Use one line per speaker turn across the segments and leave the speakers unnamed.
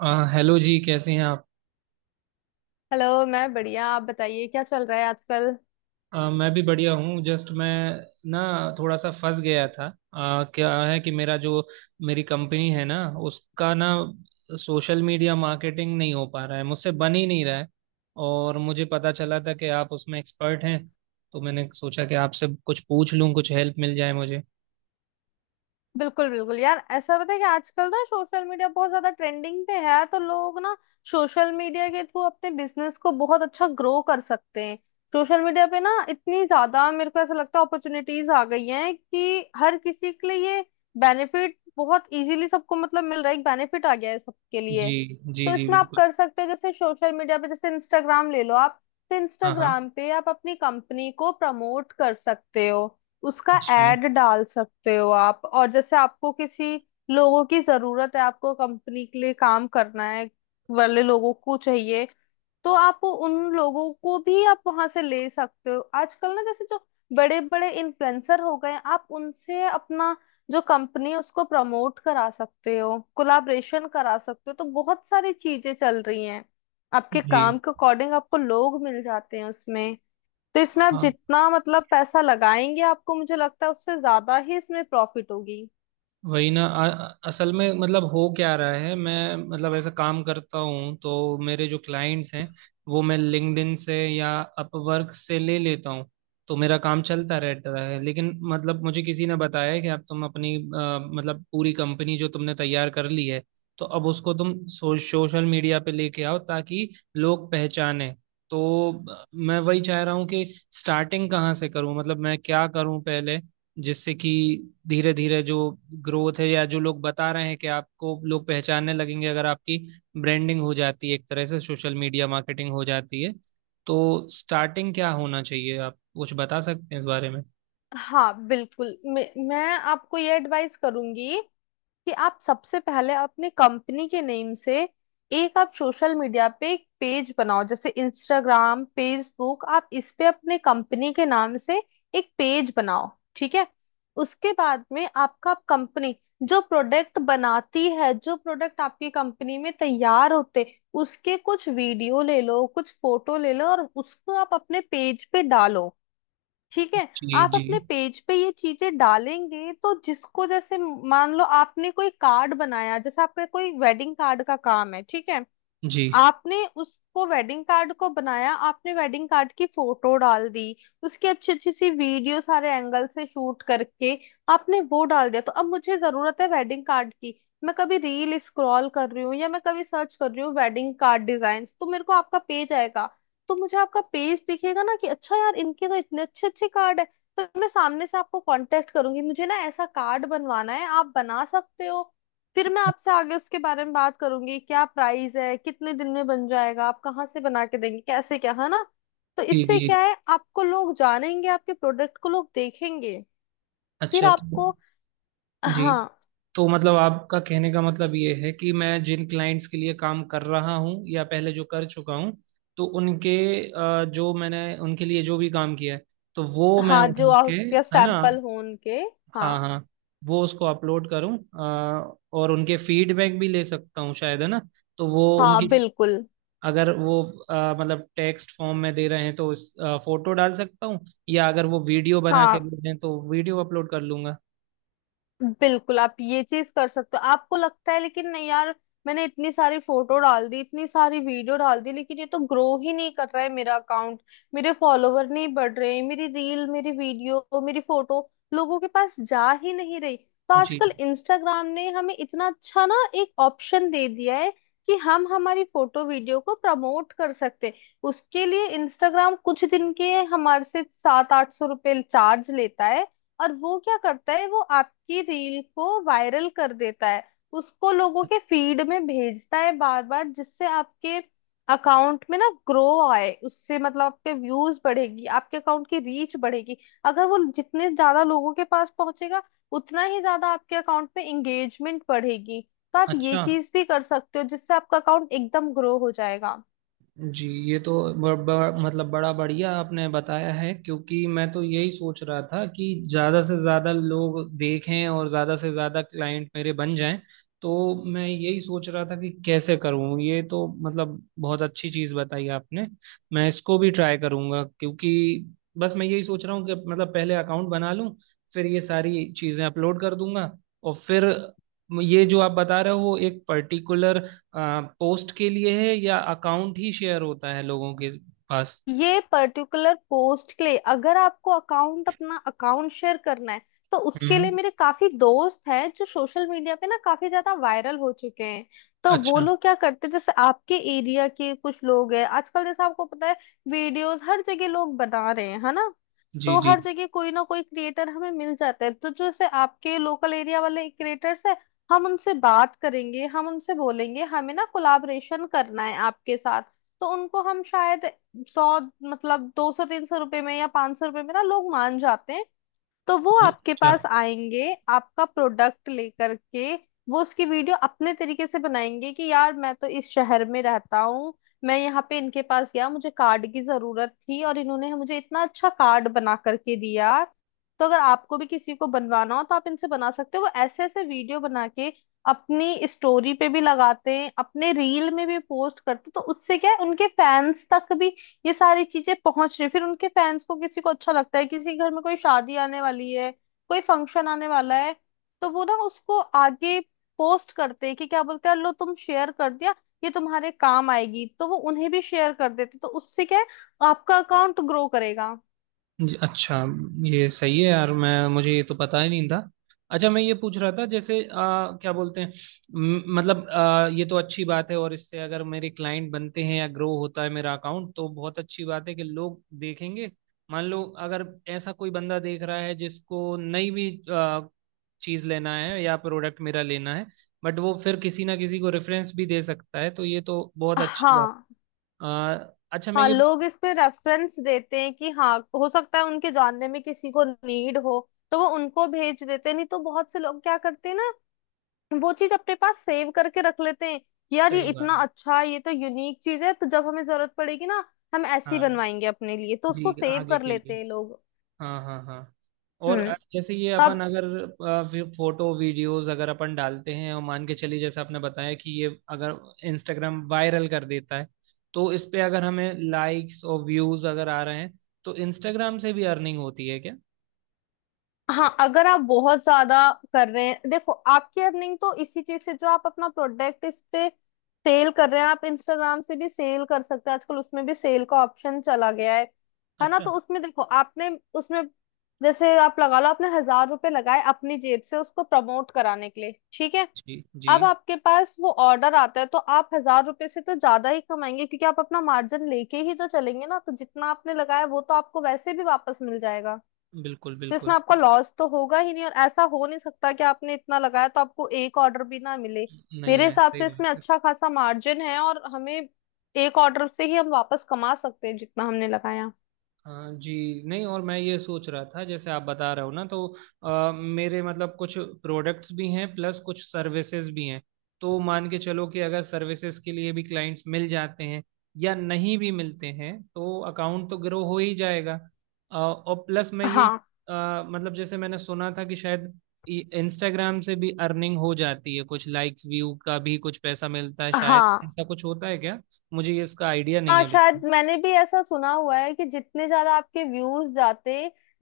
Hello जी, कैसे हैं आप।
हेलो। मैं बढ़िया, आप बताइए क्या चल रहा है आजकल।
मैं भी बढ़िया हूँ। जस्ट मैं ना थोड़ा सा फंस गया था। क्या है कि मेरा जो मेरी कंपनी है ना, उसका ना, सोशल मीडिया मार्केटिंग नहीं हो पा रहा है, मुझसे बन ही नहीं रहा है। और मुझे पता चला था कि आप उसमें एक्सपर्ट हैं, तो मैंने सोचा कि आपसे कुछ पूछ लूँ, कुछ हेल्प मिल जाए मुझे।
बिल्कुल बिल्कुल यार, ऐसा पता है कि आजकल ना सोशल मीडिया बहुत ज्यादा ट्रेंडिंग पे है, तो लोग ना सोशल मीडिया के थ्रू अपने बिजनेस को बहुत अच्छा ग्रो कर सकते हैं। सोशल मीडिया पे ना इतनी ज्यादा मेरे को ऐसा लगता है अपॉर्चुनिटीज आ गई हैं कि हर किसी के लिए ये बेनिफिट बहुत इजीली सबको मतलब मिल रहा है, एक बेनिफिट आ गया है सबके लिए।
जी। जी
तो
जी,
इसमें आप
बिल्कुल।
कर सकते हो, जैसे सोशल मीडिया पे जैसे इंस्टाग्राम ले लो आप, तो
हाँ हाँ।
इंस्टाग्राम पे आप अपनी कंपनी को प्रमोट कर सकते हो, उसका
जी।
एड डाल सकते हो आप। और जैसे आपको किसी लोगों की जरूरत है, आपको कंपनी के लिए काम करना है वाले लोगों को चाहिए, तो आप उन लोगों को भी आप वहां से ले सकते हो। आजकल ना जैसे जो बड़े बड़े इन्फ्लुएंसर हो गए हैं, आप उनसे अपना जो कंपनी है उसको प्रमोट करा सकते हो, कोलाब्रेशन करा सकते हो। तो बहुत सारी चीजें चल रही हैं, आपके
जी।
काम के अकॉर्डिंग आपको लोग मिल जाते हैं उसमें। तो इसमें आप
हाँ।
जितना मतलब पैसा लगाएंगे आपको मुझे लगता है उससे ज्यादा ही इसमें प्रॉफिट होगी।
वही ना। असल में मतलब हो क्या रहा है, मैं मतलब ऐसा काम करता हूँ, तो मेरे जो क्लाइंट्स हैं वो मैं लिंक्डइन से या अपवर्क से ले लेता हूँ, तो मेरा काम चलता रहता है। लेकिन मतलब मुझे किसी ने बताया है कि अब तुम अपनी मतलब पूरी कंपनी जो तुमने तैयार कर ली है, तो अब उसको तुम सोशल मीडिया पे लेके आओ, ताकि लोग पहचाने। तो मैं वही चाह रहा हूँ कि स्टार्टिंग कहाँ से करूँ, मतलब मैं क्या करूँ पहले, जिससे कि धीरे धीरे जो ग्रोथ है, या जो लोग बता रहे हैं कि आपको लोग पहचानने लगेंगे अगर आपकी ब्रांडिंग हो जाती है, एक तरह से सोशल मीडिया मार्केटिंग हो जाती है। तो स्टार्टिंग क्या होना चाहिए, आप कुछ बता सकते हैं इस बारे में।
हाँ बिल्कुल, मैं आपको ये एडवाइस करूंगी कि आप सबसे पहले अपने कंपनी के नेम से एक आप सोशल मीडिया पे एक पेज बनाओ, जैसे इंस्टाग्राम, फेसबुक। आप इस पे अपने कंपनी के नाम से एक पेज बनाओ, ठीक है। उसके बाद में आपका कंपनी जो प्रोडक्ट बनाती है, जो प्रोडक्ट आपकी कंपनी में तैयार होते, उसके कुछ वीडियो ले लो, कुछ फोटो ले लो और उसको आप अपने पेज पे डालो, ठीक है।
जी
आप
जी।
अपने पेज पे ये चीजें डालेंगे तो जिसको जैसे, मान लो आपने कोई कार्ड बनाया, जैसे आपका कोई वेडिंग कार्ड का काम है, ठीक है।
जी।
आपने उसको वेडिंग कार्ड को बनाया, आपने वेडिंग कार्ड की फोटो डाल दी, उसकी अच्छी अच्छी सी वीडियो सारे एंगल से शूट करके आपने वो डाल दिया, तो अब मुझे जरूरत है वेडिंग कार्ड की। मैं कभी रील स्क्रॉल कर रही हूँ या मैं कभी सर्च कर रही हूँ वेडिंग कार्ड डिजाइन्स, तो मेरे को आपका पेज आएगा, तो मुझे आपका पेज दिखेगा ना कि अच्छा यार, इनके तो इतने अच्छे अच्छे कार्ड है। तो मैं सामने से आपको कांटेक्ट करूंगी, मुझे ना ऐसा कार्ड बनवाना है, आप बना सकते हो। फिर मैं आपसे आगे उसके बारे में बात करूंगी, क्या प्राइस है, कितने दिन में बन जाएगा, आप कहाँ से बना के देंगे, कैसे क्या है ना। तो
जी।
इससे
जी,
क्या है, आपको लोग जानेंगे, आपके प्रोडक्ट को लोग देखेंगे। फिर
अच्छा। तो
आपको,
जी,
हाँ,
तो मतलब आपका कहने का मतलब ये है कि मैं जिन क्लाइंट्स के लिए काम कर रहा हूँ या पहले जो कर चुका हूँ, तो उनके, जो मैंने उनके लिए जो भी काम किया है, तो वो मैं
हाँ जो
उठा के,
आपके
है ना।
सैंपल हो उनके,
हाँ
हाँ,
हाँ। वो उसको अपलोड करूँ, और उनके फीडबैक भी ले सकता हूँ शायद, है ना। तो वो
हाँ
उनकी,
बिल्कुल।
अगर वो मतलब टेक्स्ट फॉर्म में दे रहे हैं तो उस फोटो डाल सकता हूँ, या अगर वो वीडियो बना के
हाँ
दे दें तो वीडियो अपलोड कर लूंगा।
बिल्कुल, आप ये चीज कर सकते हो। आपको लगता है लेकिन नहीं यार, मैंने इतनी सारी फोटो डाल दी, इतनी सारी वीडियो डाल दी, लेकिन ये तो ग्रो ही नहीं कर रहा है मेरा अकाउंट, मेरे फॉलोवर नहीं बढ़ रहे, मेरी रील, मेरी वीडियो, मेरी फोटो लोगों के पास जा ही नहीं रही। तो
जी,
आजकल इंस्टाग्राम ने हमें इतना अच्छा ना एक ऑप्शन दे दिया है कि हम हमारी फोटो वीडियो को प्रमोट कर सकते हैं। उसके लिए इंस्टाग्राम कुछ दिन के हमारे से 700-800 रुपये चार्ज लेता है, और वो क्या करता है, वो आपकी रील को वायरल कर देता है, उसको लोगों के फीड में भेजता है बार बार, जिससे आपके अकाउंट में ना ग्रो आए। उससे मतलब आपके व्यूज बढ़ेगी, आपके अकाउंट की रीच बढ़ेगी। अगर वो जितने ज्यादा लोगों के पास पहुंचेगा, उतना ही ज्यादा आपके अकाउंट में एंगेजमेंट बढ़ेगी। तो आप ये
अच्छा।
चीज भी कर सकते हो, जिससे आपका अकाउंट एकदम ग्रो हो जाएगा।
जी, ये तो ब, ब, मतलब बड़ा बढ़िया आपने बताया है, क्योंकि मैं तो यही सोच रहा था कि ज़्यादा से ज़्यादा लोग देखें और ज़्यादा से ज़्यादा क्लाइंट मेरे बन जाएं। तो मैं यही सोच रहा था कि कैसे करूं, ये तो मतलब बहुत अच्छी चीज़ बताई आपने। मैं इसको भी ट्राई करूंगा, क्योंकि बस मैं यही सोच रहा हूँ कि मतलब पहले अकाउंट बना लूं, फिर ये सारी चीज़ें अपलोड कर दूंगा। और फिर ये जो आप बता रहे हो, वो एक पर्टिकुलर पोस्ट के लिए है या अकाउंट ही शेयर होता है लोगों के पास।
ये पर्टिकुलर पोस्ट के लिए। अगर आपको अकाउंट, अपना अकाउंट शेयर करना है, तो उसके
हम्म।
लिए मेरे काफी दोस्त हैं जो सोशल मीडिया पे ना काफी ज्यादा वायरल हो चुके हैं। तो वो
अच्छा।
लोग क्या करते हैं, जैसे आपके एरिया के कुछ लोग हैं आजकल, जैसे आपको पता है, वीडियोस हर जगह लोग बना रहे हैं, है ना।
जी
तो
जी।
हर जगह कोई ना कोई क्रिएटर हमें मिल जाता है। तो जैसे आपके लोकल एरिया वाले क्रिएटर्स है, हम उनसे बात करेंगे, हम उनसे बोलेंगे हमें ना कोलाबरेशन करना है आपके साथ। तो उनको हम शायद 100, मतलब 200-300 रुपए में या 500 रुपए में ना लोग मान जाते हैं। तो वो आपके
अच्छा।
पास आएंगे, आपका प्रोडक्ट लेकर के, वो उसकी वीडियो अपने तरीके से बनाएंगे कि यार, मैं तो इस शहर में रहता हूँ, मैं यहाँ पे इनके पास गया, मुझे कार्ड की जरूरत थी और इन्होंने मुझे इतना अच्छा कार्ड बना करके दिया। तो अगर आपको भी किसी को बनवाना हो तो आप इनसे बना सकते हो। वो ऐसे ऐसे वीडियो बना के अपनी स्टोरी पे भी लगाते हैं, अपने रील में भी पोस्ट करते हैं। तो उससे क्या है, उनके फैंस तक भी ये सारी चीजें पहुंच रही। फिर उनके फैंस को, किसी को अच्छा लगता है, किसी के घर में कोई शादी आने वाली है, कोई फंक्शन आने वाला है, तो वो ना उसको आगे पोस्ट करते हैं कि क्या बोलते हैं, लो तुम शेयर कर दिया, ये तुम्हारे काम आएगी। तो वो उन्हें भी शेयर कर देते, तो उससे क्या है, आपका अकाउंट ग्रो करेगा।
जी, अच्छा। ये सही है यार, मैं, मुझे ये तो पता ही नहीं था। अच्छा मैं ये पूछ रहा था, जैसे क्या बोलते हैं, मतलब ये तो अच्छी बात है, और इससे अगर मेरे क्लाइंट बनते हैं या ग्रो होता है मेरा अकाउंट, तो बहुत अच्छी बात है कि लोग देखेंगे। मान लो अगर ऐसा कोई बंदा देख रहा है जिसको नहीं भी चीज लेना है या प्रोडक्ट मेरा लेना है, बट वो फिर किसी ना किसी को रेफरेंस भी दे सकता है, तो ये तो बहुत अच्छी बात।
हाँ।
अ, अच्छा मैं
हाँ
ये,
लोग इसमें रेफरेंस देते हैं कि हाँ हो सकता है उनके जानने में किसी को नीड हो, तो वो उनको भेज देते हैं। नहीं तो बहुत से लोग क्या करते हैं ना, वो चीज अपने पास सेव करके रख लेते हैं कि यार ये
सही
इतना
बात।
अच्छा है, ये तो यूनिक चीज है, तो जब हमें जरूरत पड़ेगी ना हम ऐसी
हाँ
बनवाएंगे अपने लिए। तो उसको
जी,
सेव
आगे
कर
के लिए।
लेते हैं लोग।
हाँ हाँ हाँ। और
हम्म।
जैसे ये अपन
तब,
अगर फोटो वीडियोस अगर अपन डालते हैं, और मान के चलिए जैसे आपने बताया कि ये अगर इंस्टाग्राम वायरल कर देता है, तो इस पे अगर हमें लाइक्स और व्यूज अगर आ रहे हैं, तो इंस्टाग्राम से भी अर्निंग होती है क्या।
हाँ अगर आप बहुत ज्यादा कर रहे हैं, देखो आपकी अर्निंग तो इसी चीज से, जो आप अपना प्रोडक्ट इस पे सेल कर रहे हैं, आप इंस्टाग्राम से भी सेल कर सकते हैं। आजकल उसमें भी सेल का ऑप्शन चला गया है ना।
अच्छा।
तो उसमें देखो आपने, उसमें जैसे आप लगा लो, आपने 1000 रुपए लगाए अपनी जेब से उसको प्रमोट कराने के लिए, ठीक है।
जी जी।
अब आपके पास वो ऑर्डर आता है, तो आप 1000 रुपए से तो ज्यादा ही कमाएंगे, क्योंकि आप अपना मार्जिन लेके ही तो चलेंगे ना। तो जितना आपने लगाया वो तो आपको वैसे भी वापस मिल जाएगा।
बिल्कुल
तो
बिल्कुल।
इसमें आपका लॉस तो होगा ही नहीं, और ऐसा हो नहीं सकता कि आपने इतना लगाया तो आपको एक ऑर्डर भी ना मिले।
नहीं
मेरे
है,
हिसाब
सही
से
बात
इसमें
है।
अच्छा खासा मार्जिन है, और हमें एक ऑर्डर से ही हम वापस कमा सकते हैं जितना हमने लगाया।
हाँ जी। नहीं, और मैं ये सोच रहा था जैसे आप बता रहे हो ना, तो मेरे मतलब कुछ प्रोडक्ट्स भी हैं, प्लस कुछ सर्विसेज भी हैं। तो मान के चलो कि अगर सर्विसेज के लिए भी क्लाइंट्स मिल जाते हैं या नहीं भी मिलते हैं, तो अकाउंट तो ग्रो हो ही जाएगा। और प्लस मैं ये
हाँ।
मतलब जैसे मैंने सुना था कि शायद इंस्टाग्राम से भी अर्निंग हो जाती है, कुछ लाइक्स व्यू का भी कुछ पैसा मिलता है शायद,
हाँ।
ऐसा कुछ होता है क्या। मुझे ये इसका आइडिया नहीं
हाँ
है
शायद
बिल्कुल।
मैंने भी ऐसा सुना हुआ है कि जितने ज्यादा आपके व्यूज जाते,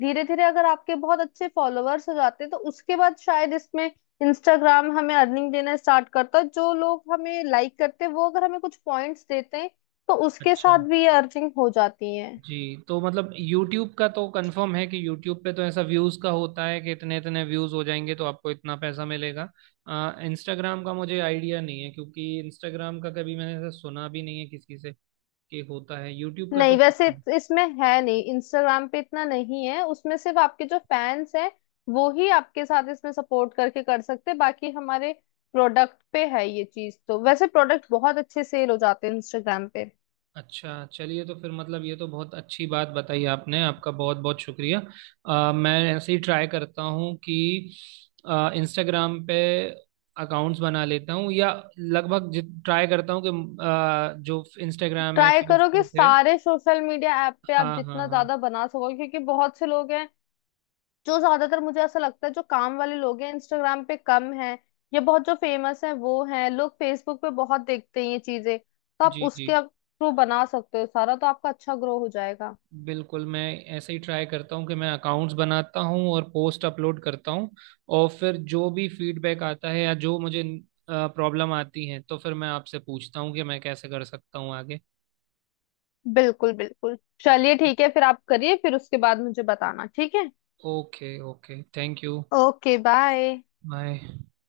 धीरे धीरे अगर आपके बहुत अच्छे फॉलोअर्स हो जाते, तो उसके बाद शायद इसमें इंस्टाग्राम हमें अर्निंग देना स्टार्ट करता है। जो लोग हमें लाइक करते हैं वो अगर हमें कुछ पॉइंट्स देते हैं तो उसके
अच्छा।
साथ भी ये अर्निंग हो जाती है।
जी, तो मतलब यूट्यूब का तो कंफर्म है कि यूट्यूब पे तो ऐसा व्यूज का होता है कि इतने इतने व्यूज हो जाएंगे तो आपको इतना पैसा मिलेगा। इंस्टाग्राम का मुझे आइडिया नहीं है, क्योंकि इंस्टाग्राम का कभी मैंने ऐसा सुना भी नहीं है किसी से कि होता है, यूट्यूब का
नहीं,
तो।
वैसे इसमें है नहीं, इंस्टाग्राम पे इतना नहीं है। उसमें सिर्फ आपके जो फैंस हैं वो ही आपके साथ इसमें सपोर्ट करके कर सकते हैं। बाकी हमारे प्रोडक्ट पे है ये चीज, तो वैसे प्रोडक्ट बहुत अच्छे सेल हो जाते हैं इंस्टाग्राम पे।
अच्छा, चलिए तो फिर मतलब ये तो बहुत अच्छी बात बताई आपने, आपका बहुत बहुत शुक्रिया। मैं ऐसे ही ट्राई करता हूँ कि इंस्टाग्राम पे अकाउंट्स बना लेता हूँ, या लगभग ट्राई करता हूँ कि जो इंस्टाग्राम है,
ट्राई करो कि
फेसबुक है।
सारे सोशल मीडिया ऐप पे आप
हाँ हाँ
जितना
हाँ।
ज्यादा बना सको, क्योंकि बहुत से लोग हैं जो ज्यादातर, मुझे ऐसा लगता है, जो काम वाले लोग हैं इंस्टाग्राम पे कम हैं, या बहुत जो फेमस हैं वो हैं। लोग फेसबुक पे बहुत देखते हैं ये चीजें, तो आप
जी जी,
उसके थ्रू बना सकते हो सारा, तो आपका अच्छा ग्रो हो जाएगा।
बिल्कुल। मैं ऐसे ही ट्राई करता हूँ कि मैं अकाउंट्स बनाता हूँ और पोस्ट अपलोड करता हूँ, और फिर जो भी फीडबैक आता है या जो मुझे प्रॉब्लम आती है, तो फिर मैं आपसे पूछता हूँ कि मैं कैसे कर सकता हूँ आगे।
बिल्कुल बिल्कुल। चलिए ठीक है, फिर आप करिए, फिर उसके बाद मुझे बताना, ठीक है।
Okay okay, thank you.
Okay, bye.
Bye.